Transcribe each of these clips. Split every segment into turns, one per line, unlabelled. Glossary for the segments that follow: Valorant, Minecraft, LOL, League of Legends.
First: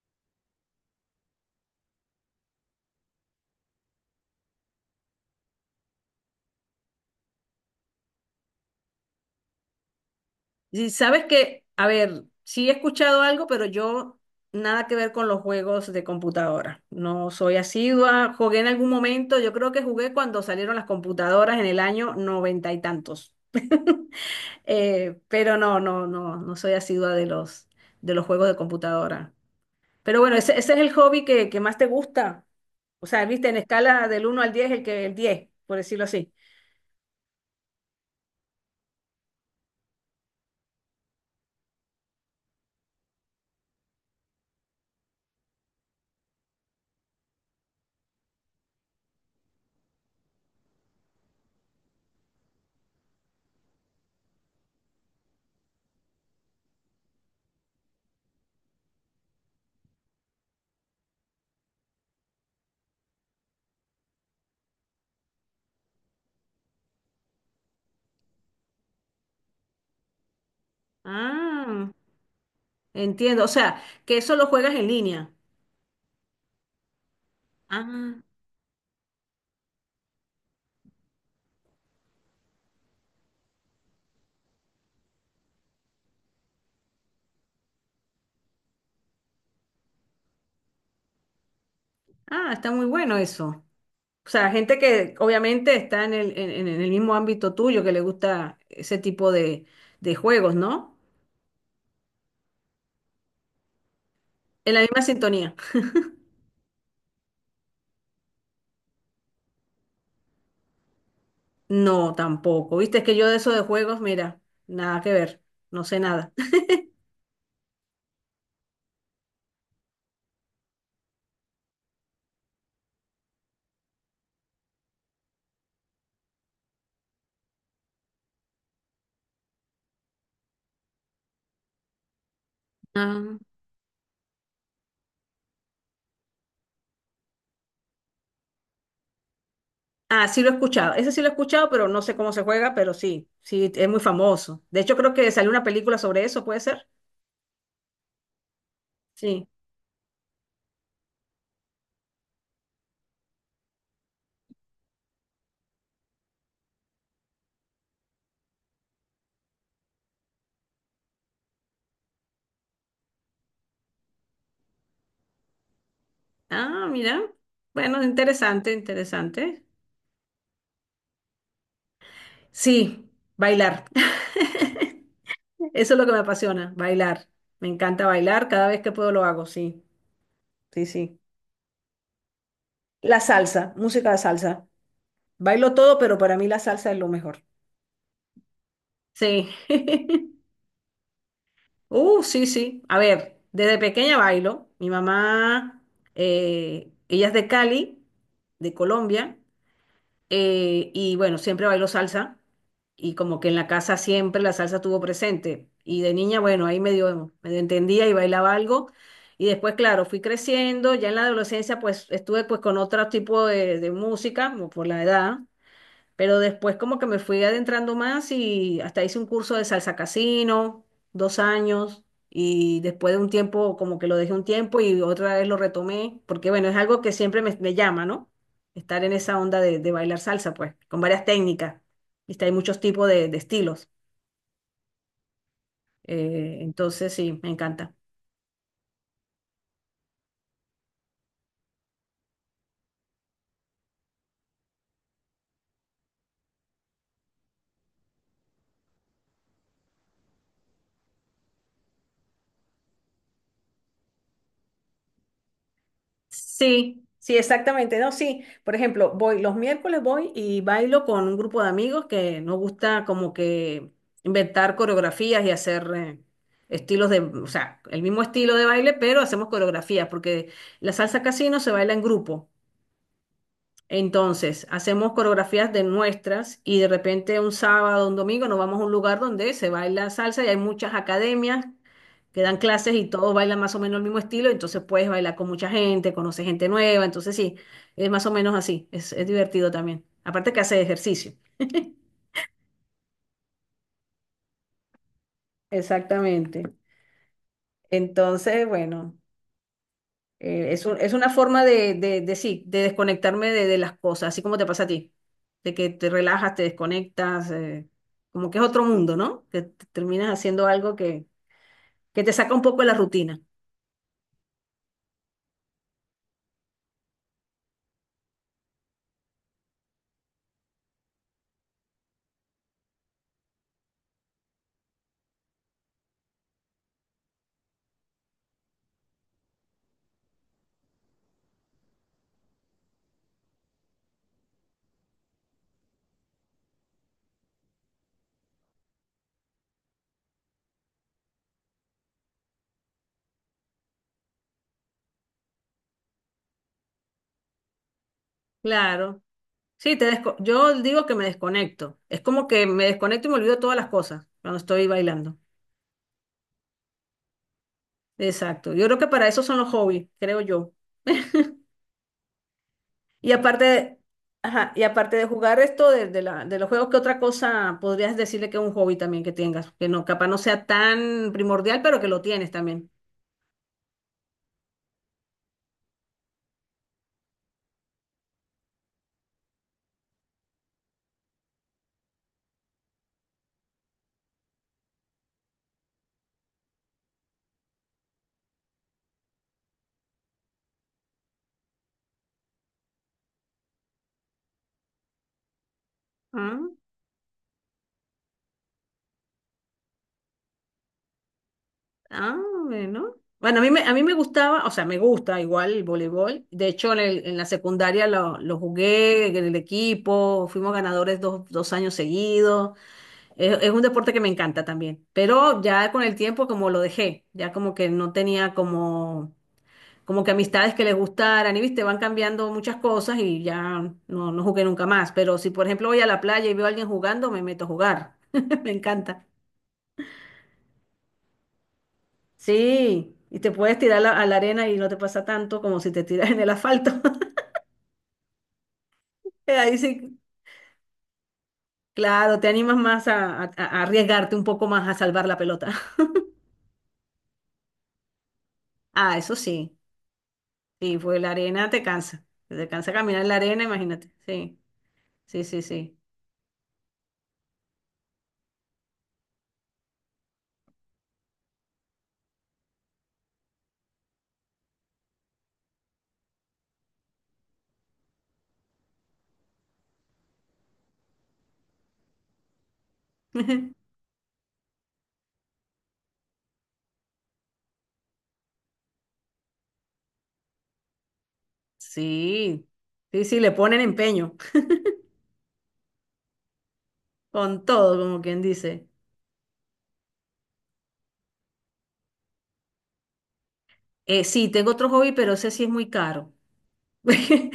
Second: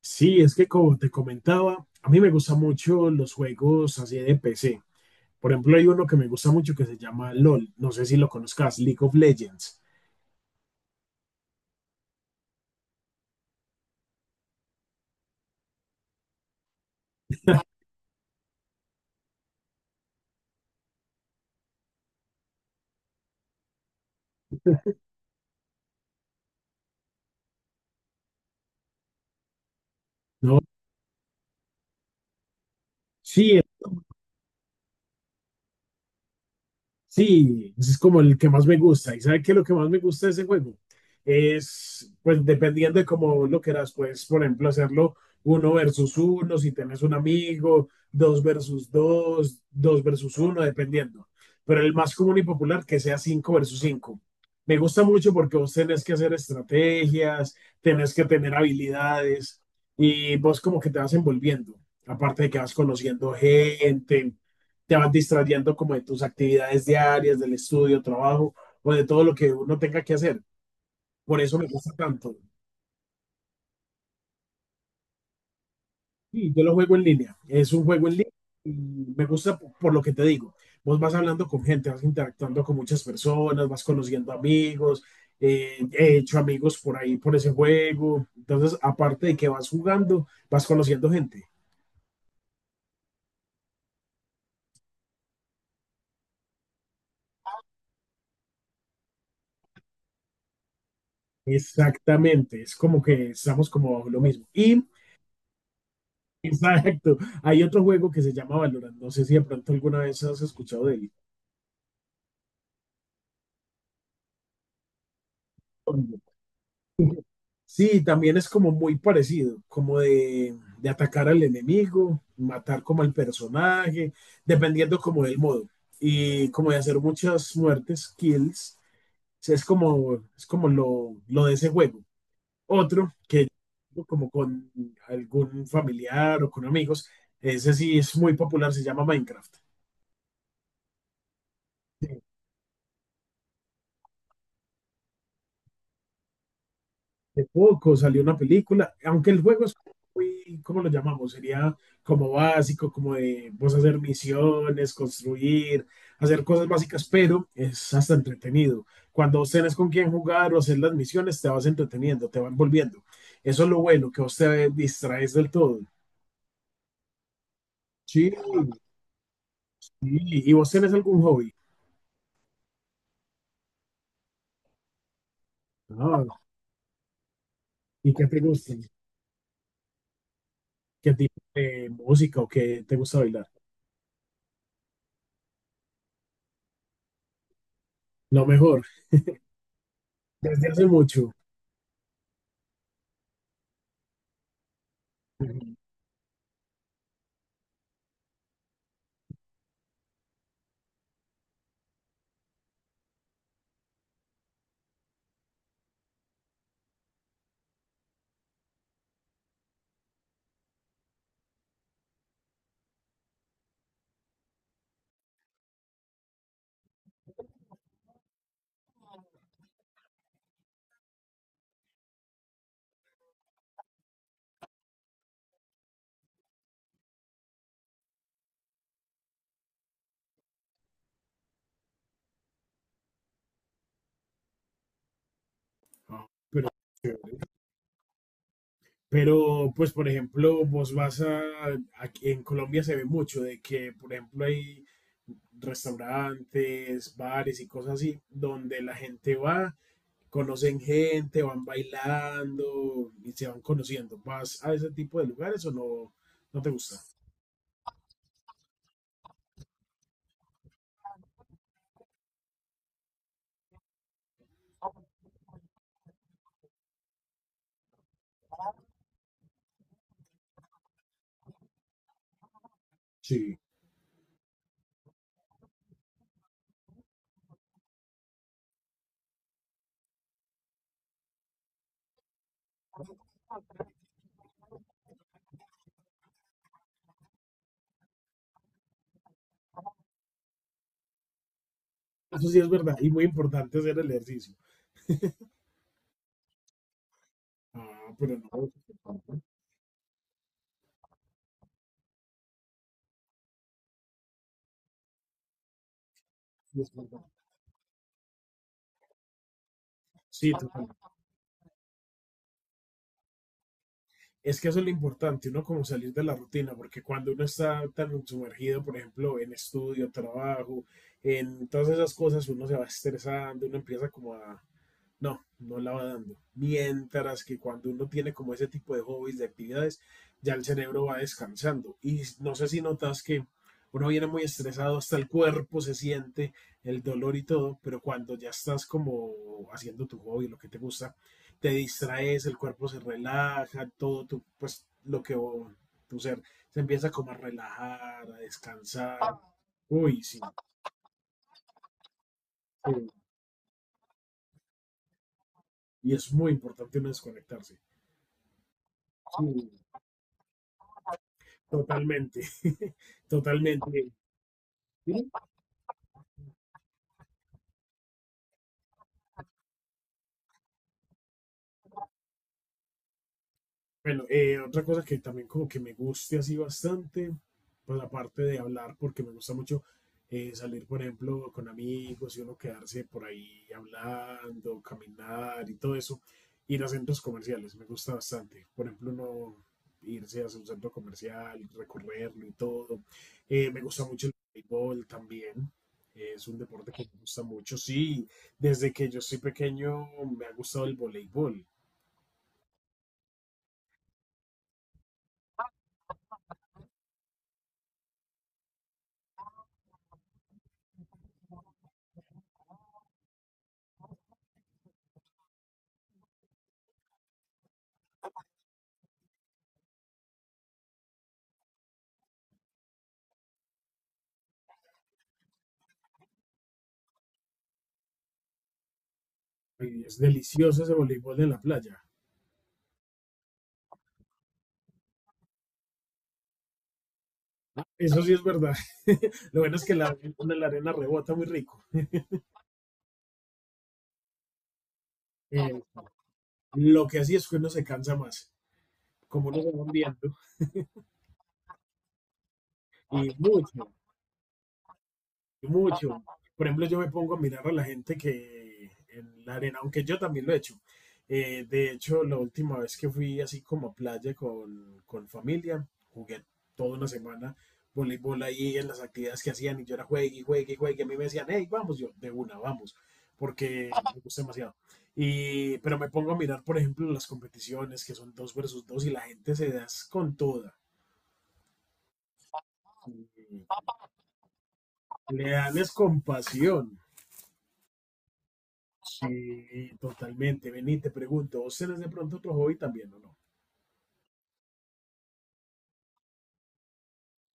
Sí, es que como te comentaba, a mí me gustan mucho los juegos así de PC. Por ejemplo, hay uno que me gusta mucho que se llama LOL. No sé si lo conozcas, League of Legends.
Y sabes que, a ver, sí he escuchado algo, pero yo nada que ver con los juegos de computadora. No soy asidua, jugué en algún momento, yo creo que jugué cuando salieron las computadoras en el año noventa y tantos. Pero no, no, no, no soy asidua de los juegos de computadora. Pero bueno, ese,
¿No?
ese es el hobby que más te gusta. O sea, viste, en
Sí.
escala del uno al 10 el que el 10 por decirlo así.
Sí, ese es como el que más me gusta. ¿Y sabe qué es lo que más me gusta de ese juego? Es, pues dependiendo de cómo vos lo quieras, puedes, por ejemplo, hacerlo uno versus uno, si tenés un amigo, dos versus dos, dos versus uno, dependiendo. Pero el más común y popular que sea cinco versus cinco. Me gusta mucho porque vos tenés que hacer estrategias, tenés que tener habilidades y vos como que te vas envolviendo. Aparte de que vas conociendo gente, te vas distrayendo como de tus actividades diarias, del estudio, trabajo o de todo lo que uno tenga que hacer. Por eso me
Ah,
gusta tanto.
entiendo. O sea, que eso lo juegas en línea.
Sí, yo lo juego en línea. Es un juego en
Ah.
línea y me gusta por lo que te digo. Vos vas hablando con gente, vas interactuando con muchas personas, vas conociendo amigos. He hecho amigos por ahí, por ese juego. Entonces, aparte de que vas jugando, vas conociendo gente.
Ah, está muy bueno eso. O sea, gente que obviamente está en el mismo ámbito tuyo, que le gusta ese tipo de juegos, ¿no?
Exactamente, es como que estamos como lo mismo.
En la
Y
misma sintonía.
exacto. Hay otro juego que se llama Valorant. No sé si de pronto alguna vez has escuchado de él.
No, tampoco. Viste, es que yo de eso de juegos, mira, nada que ver. No sé nada.
Sí, también es como muy parecido, como de atacar al enemigo, matar como al personaje, dependiendo como del modo. Y como de hacer muchas muertes, kills. O sea, es como lo de ese juego. Otro
Ah,
que como con algún familiar o con amigos, ese sí es muy popular, se llama Minecraft.
ah, sí lo he escuchado. Ese sí lo he escuchado, pero no sé cómo se juega, pero sí, sí, es muy famoso. De hecho, creo que salió una película sobre eso, ¿puede ser?
De poco salió una película, aunque el
Sí.
juego es muy, ¿cómo lo llamamos? Sería como básico, como de vos hacer misiones, construir, hacer cosas básicas, pero es hasta entretenido. Cuando vos tenés con quién jugar o hacer las misiones, te vas entreteniendo, te van envolviendo. Eso es lo bueno, que vos te distraes del todo.
Ah, mira. Bueno,
Sí,
interesante,
sí.
interesante.
¿Y vos tenés algún hobby?
Sí, bailar. Eso es lo que me
Ah,
apasiona, bailar. Me encanta
¿y qué te
bailar, cada
gusta?
vez que puedo lo hago, sí, sí,
¿Qué
sí.
tipo de música o qué te
La
gusta bailar?
salsa, música de salsa. Bailo todo, pero para mí la salsa es lo mejor.
Lo mejor,
Sí.
desde hace mucho.
Sí, sí. A ver, desde pequeña bailo. Mi
Ujú.
mamá, ella es de Cali, de Colombia. Y bueno, siempre bailo salsa y como que en la casa siempre la salsa estuvo presente. Y de niña, bueno, ahí medio, medio entendía y bailaba algo. Y después, claro, fui creciendo, ya en la adolescencia pues estuve pues con otro tipo de música, como por la edad. Pero después como que me fui adentrando más y hasta hice un curso de salsa casino, 2 años, y después de un tiempo como que lo dejé un tiempo y otra vez lo retomé, porque bueno, es algo que siempre me llama, ¿no? Estar en esa onda de bailar salsa, pues, con varias técnicas. Y hay muchos tipos de estilos.
Ah, pero
Entonces sí, me encanta.
Pero, pues, por ejemplo, vos vas a, aquí en Colombia se ve mucho de que, por ejemplo, hay restaurantes, bares y cosas así, donde la gente va, conocen gente, van bailando y se van conociendo. ¿Vas a ese tipo de lugares o no, no te gusta?
Sí, sí, exactamente. No, sí. Por ejemplo, voy los miércoles voy y bailo con un grupo de amigos que nos gusta como que inventar coreografías y hacer estilos de, o sea, el mismo estilo de baile, pero hacemos coreografías porque la salsa casino se baila en grupo.
Sí.
Entonces, hacemos coreografías de nuestras y de repente un sábado, un domingo, nos vamos a un lugar donde se baila salsa y hay muchas academias que dan clases y todos bailan más o menos el mismo estilo, entonces puedes bailar con mucha gente, conoces gente nueva, entonces sí, es más o menos así, es divertido también. Aparte que hace ejercicio.
Eso sí es verdad, y muy importante hacer el ejercicio.
Exactamente.
Ah, pero
Entonces,
no.
bueno. Es una forma de desconectarme de las cosas, así como te pasa a ti, de que te relajas, te
Sí, es
desconectas, como que es otro mundo, ¿no? Que te terminas
sí,
haciendo algo que te saca un poco de la rutina.
es que eso es lo importante, uno como salir de la rutina, porque cuando uno está tan sumergido, por ejemplo, en estudio, trabajo, en todas esas cosas, uno se va estresando, uno empieza como a, no, no la va dando. Mientras que cuando uno tiene como ese tipo de hobbies, de actividades, ya el cerebro va descansando. Y no sé si notas que uno viene muy estresado, hasta el cuerpo se siente el dolor y todo, pero cuando ya estás como haciendo tu hobby, lo que te gusta, te distraes, el cuerpo se relaja, todo tu, pues lo que tu ser se empieza como a relajar, a descansar.
Claro.
Uy, sí,
Yo digo que me desconecto. Es como que me
sí.
desconecto y me olvido todas las cosas cuando estoy bailando.
Y es muy importante uno desconectarse.
Exacto. Yo creo que para eso son los
Sí,
hobbies, creo yo.
totalmente.
Y aparte,
Totalmente.
ajá, y aparte de
¿Sí?
jugar esto de los juegos, ¿qué otra cosa podrías decirle que es un hobby también que tengas? Que no, capaz no sea tan primordial, pero que lo tienes también.
Bueno, otra cosa que también como que me guste así bastante, pues aparte de hablar, porque me gusta mucho salir, por ejemplo, con amigos y uno quedarse por ahí hablando, caminar y todo eso, ir a centros comerciales, me gusta bastante. Por ejemplo, uno irse a un centro comercial, recorrerlo y todo. Me gusta mucho el béisbol también. Es un
Ah,
deporte que me gusta mucho. Sí, desde que yo soy pequeño me ha gustado el voleibol.
ah, bueno. Bueno, a mí me gustaba, o sea, me gusta igual el voleibol. De hecho, en la secundaria lo jugué en el equipo, fuimos ganadores dos años seguidos. Es un deporte que me encanta también. Pero ya con el tiempo como lo dejé, ya como que no tenía como como que amistades que les gustaran y viste, van cambiando muchas cosas y ya no, no jugué nunca más. Pero si por ejemplo voy a la playa y veo a alguien jugando, me meto a jugar. Me encanta.
Y es delicioso ese voleibol en la playa.
Sí, y te puedes tirar a la arena y no te pasa tanto como si te tiras en el asfalto.
Eso sí es verdad. Lo bueno
Ahí
es que la,
sí,
la arena rebota muy rico.
claro, te animas más a arriesgarte un poco más a salvar la pelota.
Eh, lo que así es que uno se cansa más,
Ah, eso
como uno se
sí,
va viendo,
sí, pues la arena te cansa. Te cansa caminar en
y
la arena,
mucho.
imagínate. Sí, sí, sí, sí.
Mucho. Por ejemplo, yo me pongo a mirar a la gente que en la arena, aunque yo también lo he hecho. De hecho, la última vez que fui así como a playa con familia, jugué toda una semana voleibol ahí en las actividades que hacían y yo era juegue y juegue y juegue. A mí me decían, hey, vamos, yo de una, vamos, porque me gusta demasiado. Y, pero me pongo a mirar, por ejemplo, las competiciones que son dos versus dos y la gente se da es con toda.
Sí, sí, sí, le ponen
Y
empeño.
le dan es compasión.
Con todo, como quien dice.
Sí, totalmente. Vení, te pregunto, ¿vos tenés de pronto otro hobby también o no?
Sí, tengo otro hobby, pero ese sí es muy caro.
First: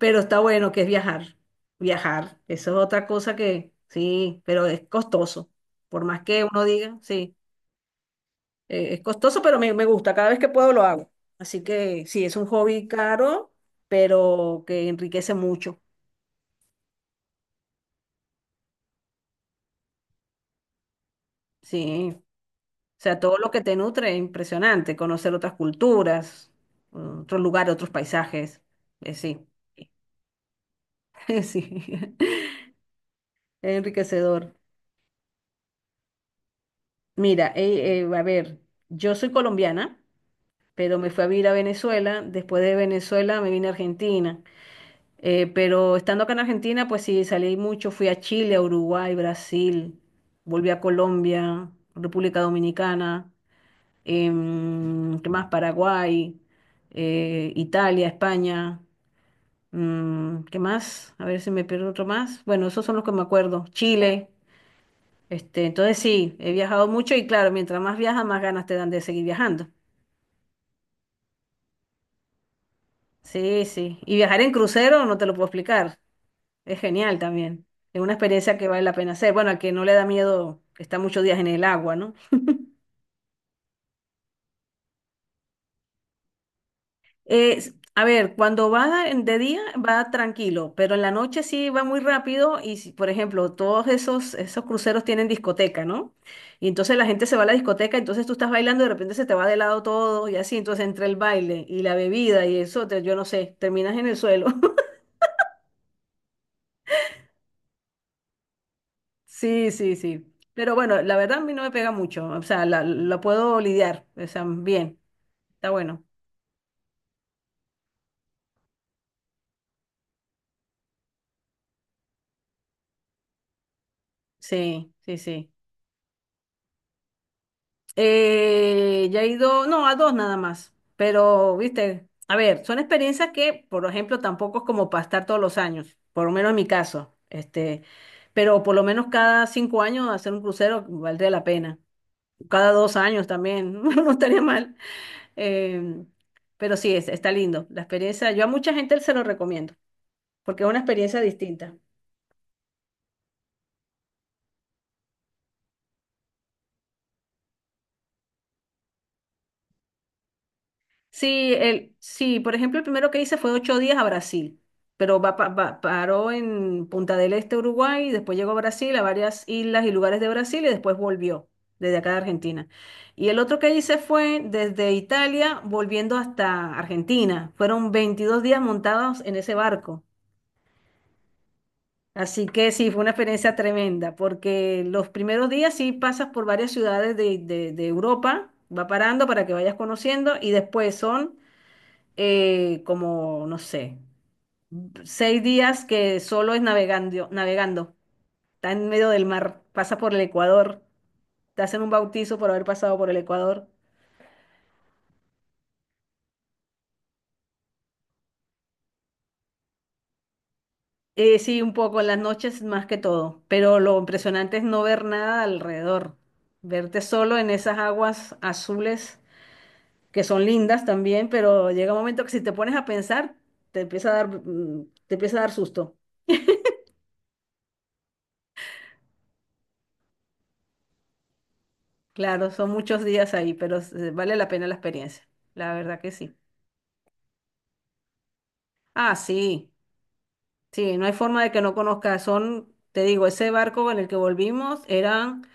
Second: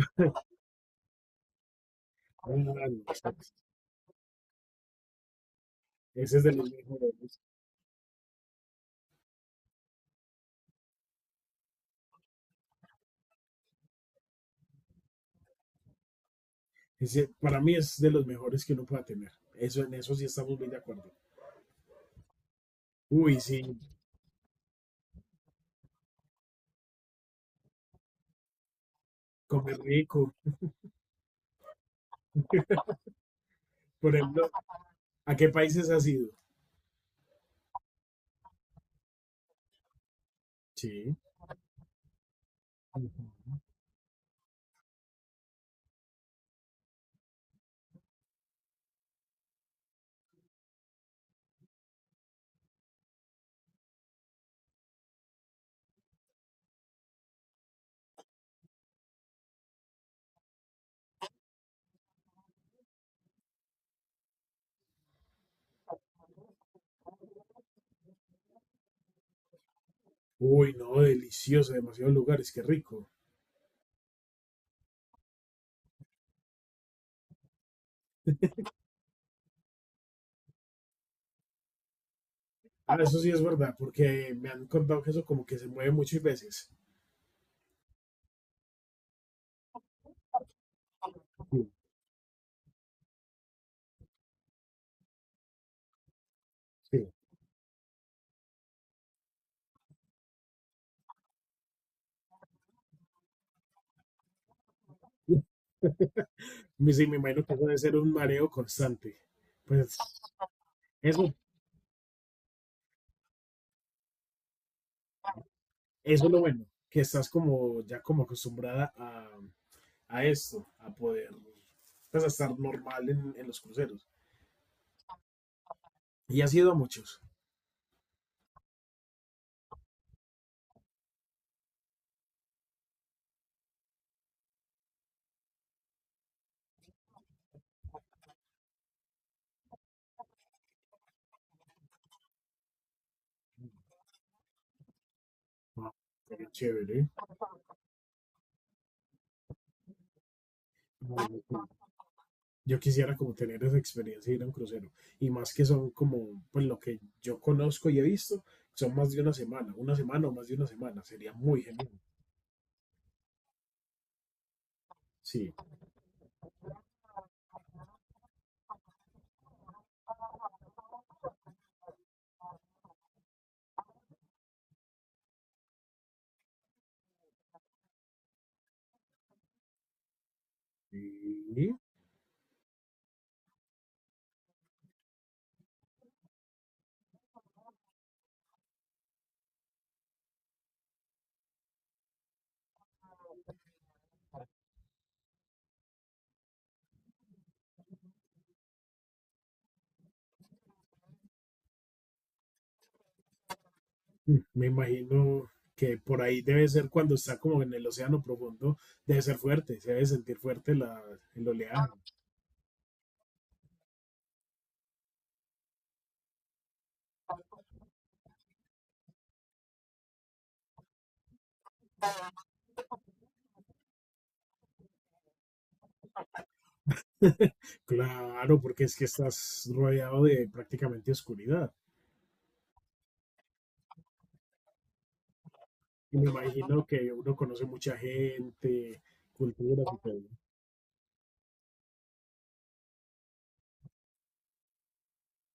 Pero está bueno, que es viajar. Viajar.
Ah,
Eso
no.
es otra cosa que, sí, pero es costoso. Por más
Ese es
que
de
uno
los
diga, sí,
mejores.
es costoso, pero me gusta. Cada vez que puedo lo hago. Así que sí, es un hobby caro, pero que enriquece mucho.
Ese, para mí es de los mejores que uno pueda tener. Eso, en eso sí estamos muy de acuerdo.
Sí. O sea, todo
Uy,
lo que te
sí,
nutre es impresionante. Conocer otras culturas, otros lugares, otros paisajes. Sí,
comer rico.
sí.
Por ejemplo,
Enriquecedor.
¿a qué países has ido?
Mira, a ver, yo soy colombiana, pero me
Sí.
fui a vivir a Venezuela. Después de Venezuela me vine a Argentina. Pero estando acá en Argentina, pues sí, salí mucho. Fui a Chile, a Uruguay, Brasil. Volví a Colombia, República Dominicana. ¿Qué más? Paraguay, Italia, España. ¿Qué más? A ver si me pierdo otro más. Bueno, esos son los que me acuerdo. Chile. Este, entonces sí, he viajado mucho y claro, mientras más viajas, más ganas te dan de seguir viajando.
Uy, no, delicioso, demasiados lugares, qué rico.
Sí, sí. Y viajar en crucero no te lo puedo explicar. Es genial también. Es una experiencia que vale la pena hacer. Bueno, al que no le da miedo estar muchos días en el agua, ¿no?
Ah, eso sí es verdad, porque me han contado que eso como que se mueve muchas veces.
A ver, cuando de día va tranquilo, pero en la noche sí
Sí,
va muy rápido y, por ejemplo, esos cruceros tienen discoteca, ¿no? Y entonces la
sí.
gente se va a la discoteca, entonces tú estás bailando y de repente se te va de lado todo y así, entonces entre el baile y la bebida y eso, yo no sé, terminas en el suelo.
Sí, me imagino que eso debe ser un mareo constante.
Sí, sí,
Pues
sí. Pero bueno, la
eso
verdad a mí no me pega mucho, o sea, la puedo lidiar, o sea, bien, está bueno.
Eso es lo bueno, que estás como ya como acostumbrada a esto, a poder pues, a estar normal en los cruceros.
Sí, sí, sí.
Y ha sido a muchos.
Ya he ido, no, a dos nada más, pero, viste, a ver, son experiencias que, por ejemplo, tampoco es como para estar todos los años, por lo menos en mi caso, este, pero por lo menos cada 5 años hacer un crucero valdría la pena, cada 2 años también, no estaría mal,
Ah,
eh,
pero
pero sí,
chévere. ¿Eh?
está lindo la experiencia, yo a mucha gente se lo recomiendo, porque es una experiencia
Bueno,
distinta.
yo quisiera como tener esa experiencia de ir a un crucero. Y más que son como, pues lo que yo conozco y he visto, son más de una semana o más de una semana. Sería
Sí,
muy genial.
el, sí, por ejemplo, el primero que hice fue 8 días a Brasil, pero
Sí.
paró en Punta del Este, Uruguay, y después llegó a Brasil, a varias islas y lugares de Brasil, y después volvió desde acá de Argentina. Y el otro que hice fue desde Italia, volviendo hasta Argentina. Fueron 22 días montados en ese barco.
Y
Así que sí, fue una experiencia tremenda, porque los primeros días sí pasas por varias ciudades de Europa, va parando para que vayas conociendo, y después son como, no sé, 6 días que solo es navegando, navegando. Está en medio del mar, pasa por el Ecuador, te hacen un bautizo por haber pasado por el Ecuador.
mm, me imagino que por ahí debe ser cuando está como en el océano profundo, debe ser fuerte, se debe sentir fuerte la, el ah,
Sí, un
oleaje.
poco en las noches más que todo, pero lo impresionante es no ver nada alrededor, verte solo en esas aguas azules que son lindas también, pero llega un momento que si te pones a pensar, te empieza a dar, te empieza a dar susto.
Claro, porque es que estás rodeado de prácticamente oscuridad.
Claro, son muchos días ahí, pero vale la pena la experiencia, la verdad que
Y me
sí.
imagino que uno conoce mucha gente,
Ah, sí,
culturas y todo.
sí, no hay forma de que no conozca. Son, te digo, ese barco en el que volvimos eran,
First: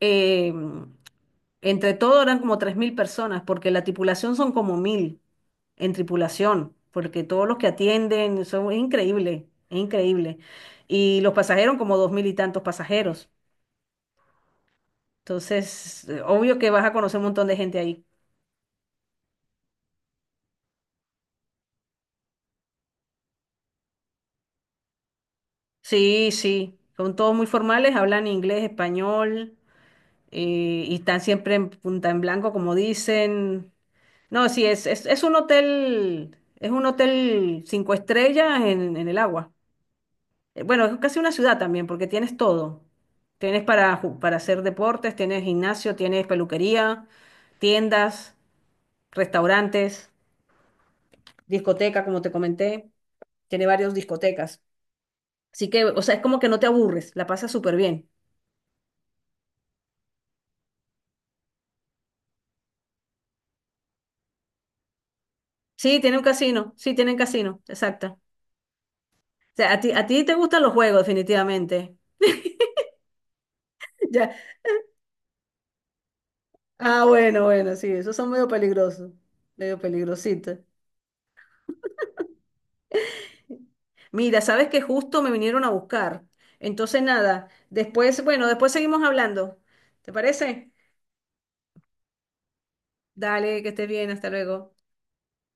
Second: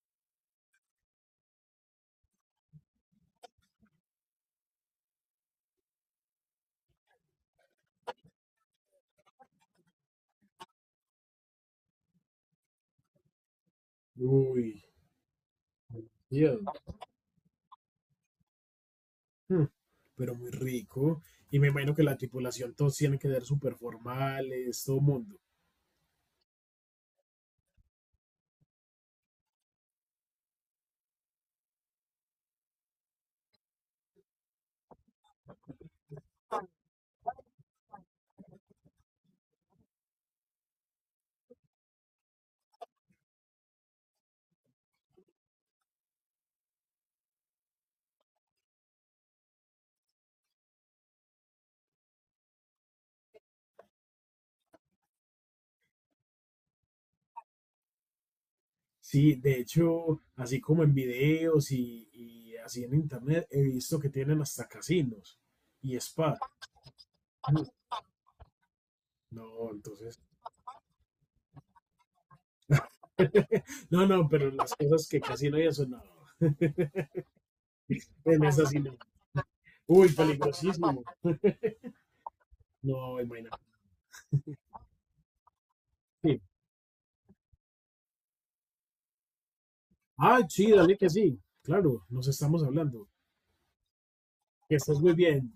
eh, entre todo eran como 3.000 personas, porque la tripulación son como 1.000 en tripulación, porque todos los que atienden, son, es increíble, es increíble. Y los pasajeros como 2.000 y tantos pasajeros.
Uy,
Entonces, obvio
Dios.
que vas a conocer un montón de gente ahí.
Mm, pero muy rico. Y me imagino que la tripulación, todos tienen que ser súper formales, todo
Sí, sí, son todos muy formales, hablan inglés, español, y están siempre en punta en blanco, como dicen. No, sí, es un hotel, 5 estrellas en el agua. Bueno, es casi una ciudad también, porque tienes todo. Tienes para, para hacer deportes, tienes gimnasio, tienes peluquería, tiendas, restaurantes, discoteca, como te comenté. Tiene varias discotecas. Así que, o sea, es como que no te aburres, la pasas súper bien.
sí, de hecho, así como en videos y así en internet, he visto que tienen hasta casinos y
Sí, tiene un
spa.
casino, sí, tiene un casino, exacto. O
No,
sea, a ti, a
entonces,
ti te gustan los juegos, definitivamente.
no, no, pero las cosas que casi no hay eso, no,
Ah, bueno, bueno, sí, esos son
en
medio
esas sí no.
peligrosos, medio
Uy,
peligrositos.
peligrosísimo. No, imagínate.
Mira, sabes que justo me vinieron a buscar.
Sí.
Entonces, nada, después, bueno, después seguimos hablando. ¿Te
Ah, sí,
parece?
dale que sí. Claro, nos estamos hablando.
Dale, que estés bien, hasta luego.
Que estés muy bien.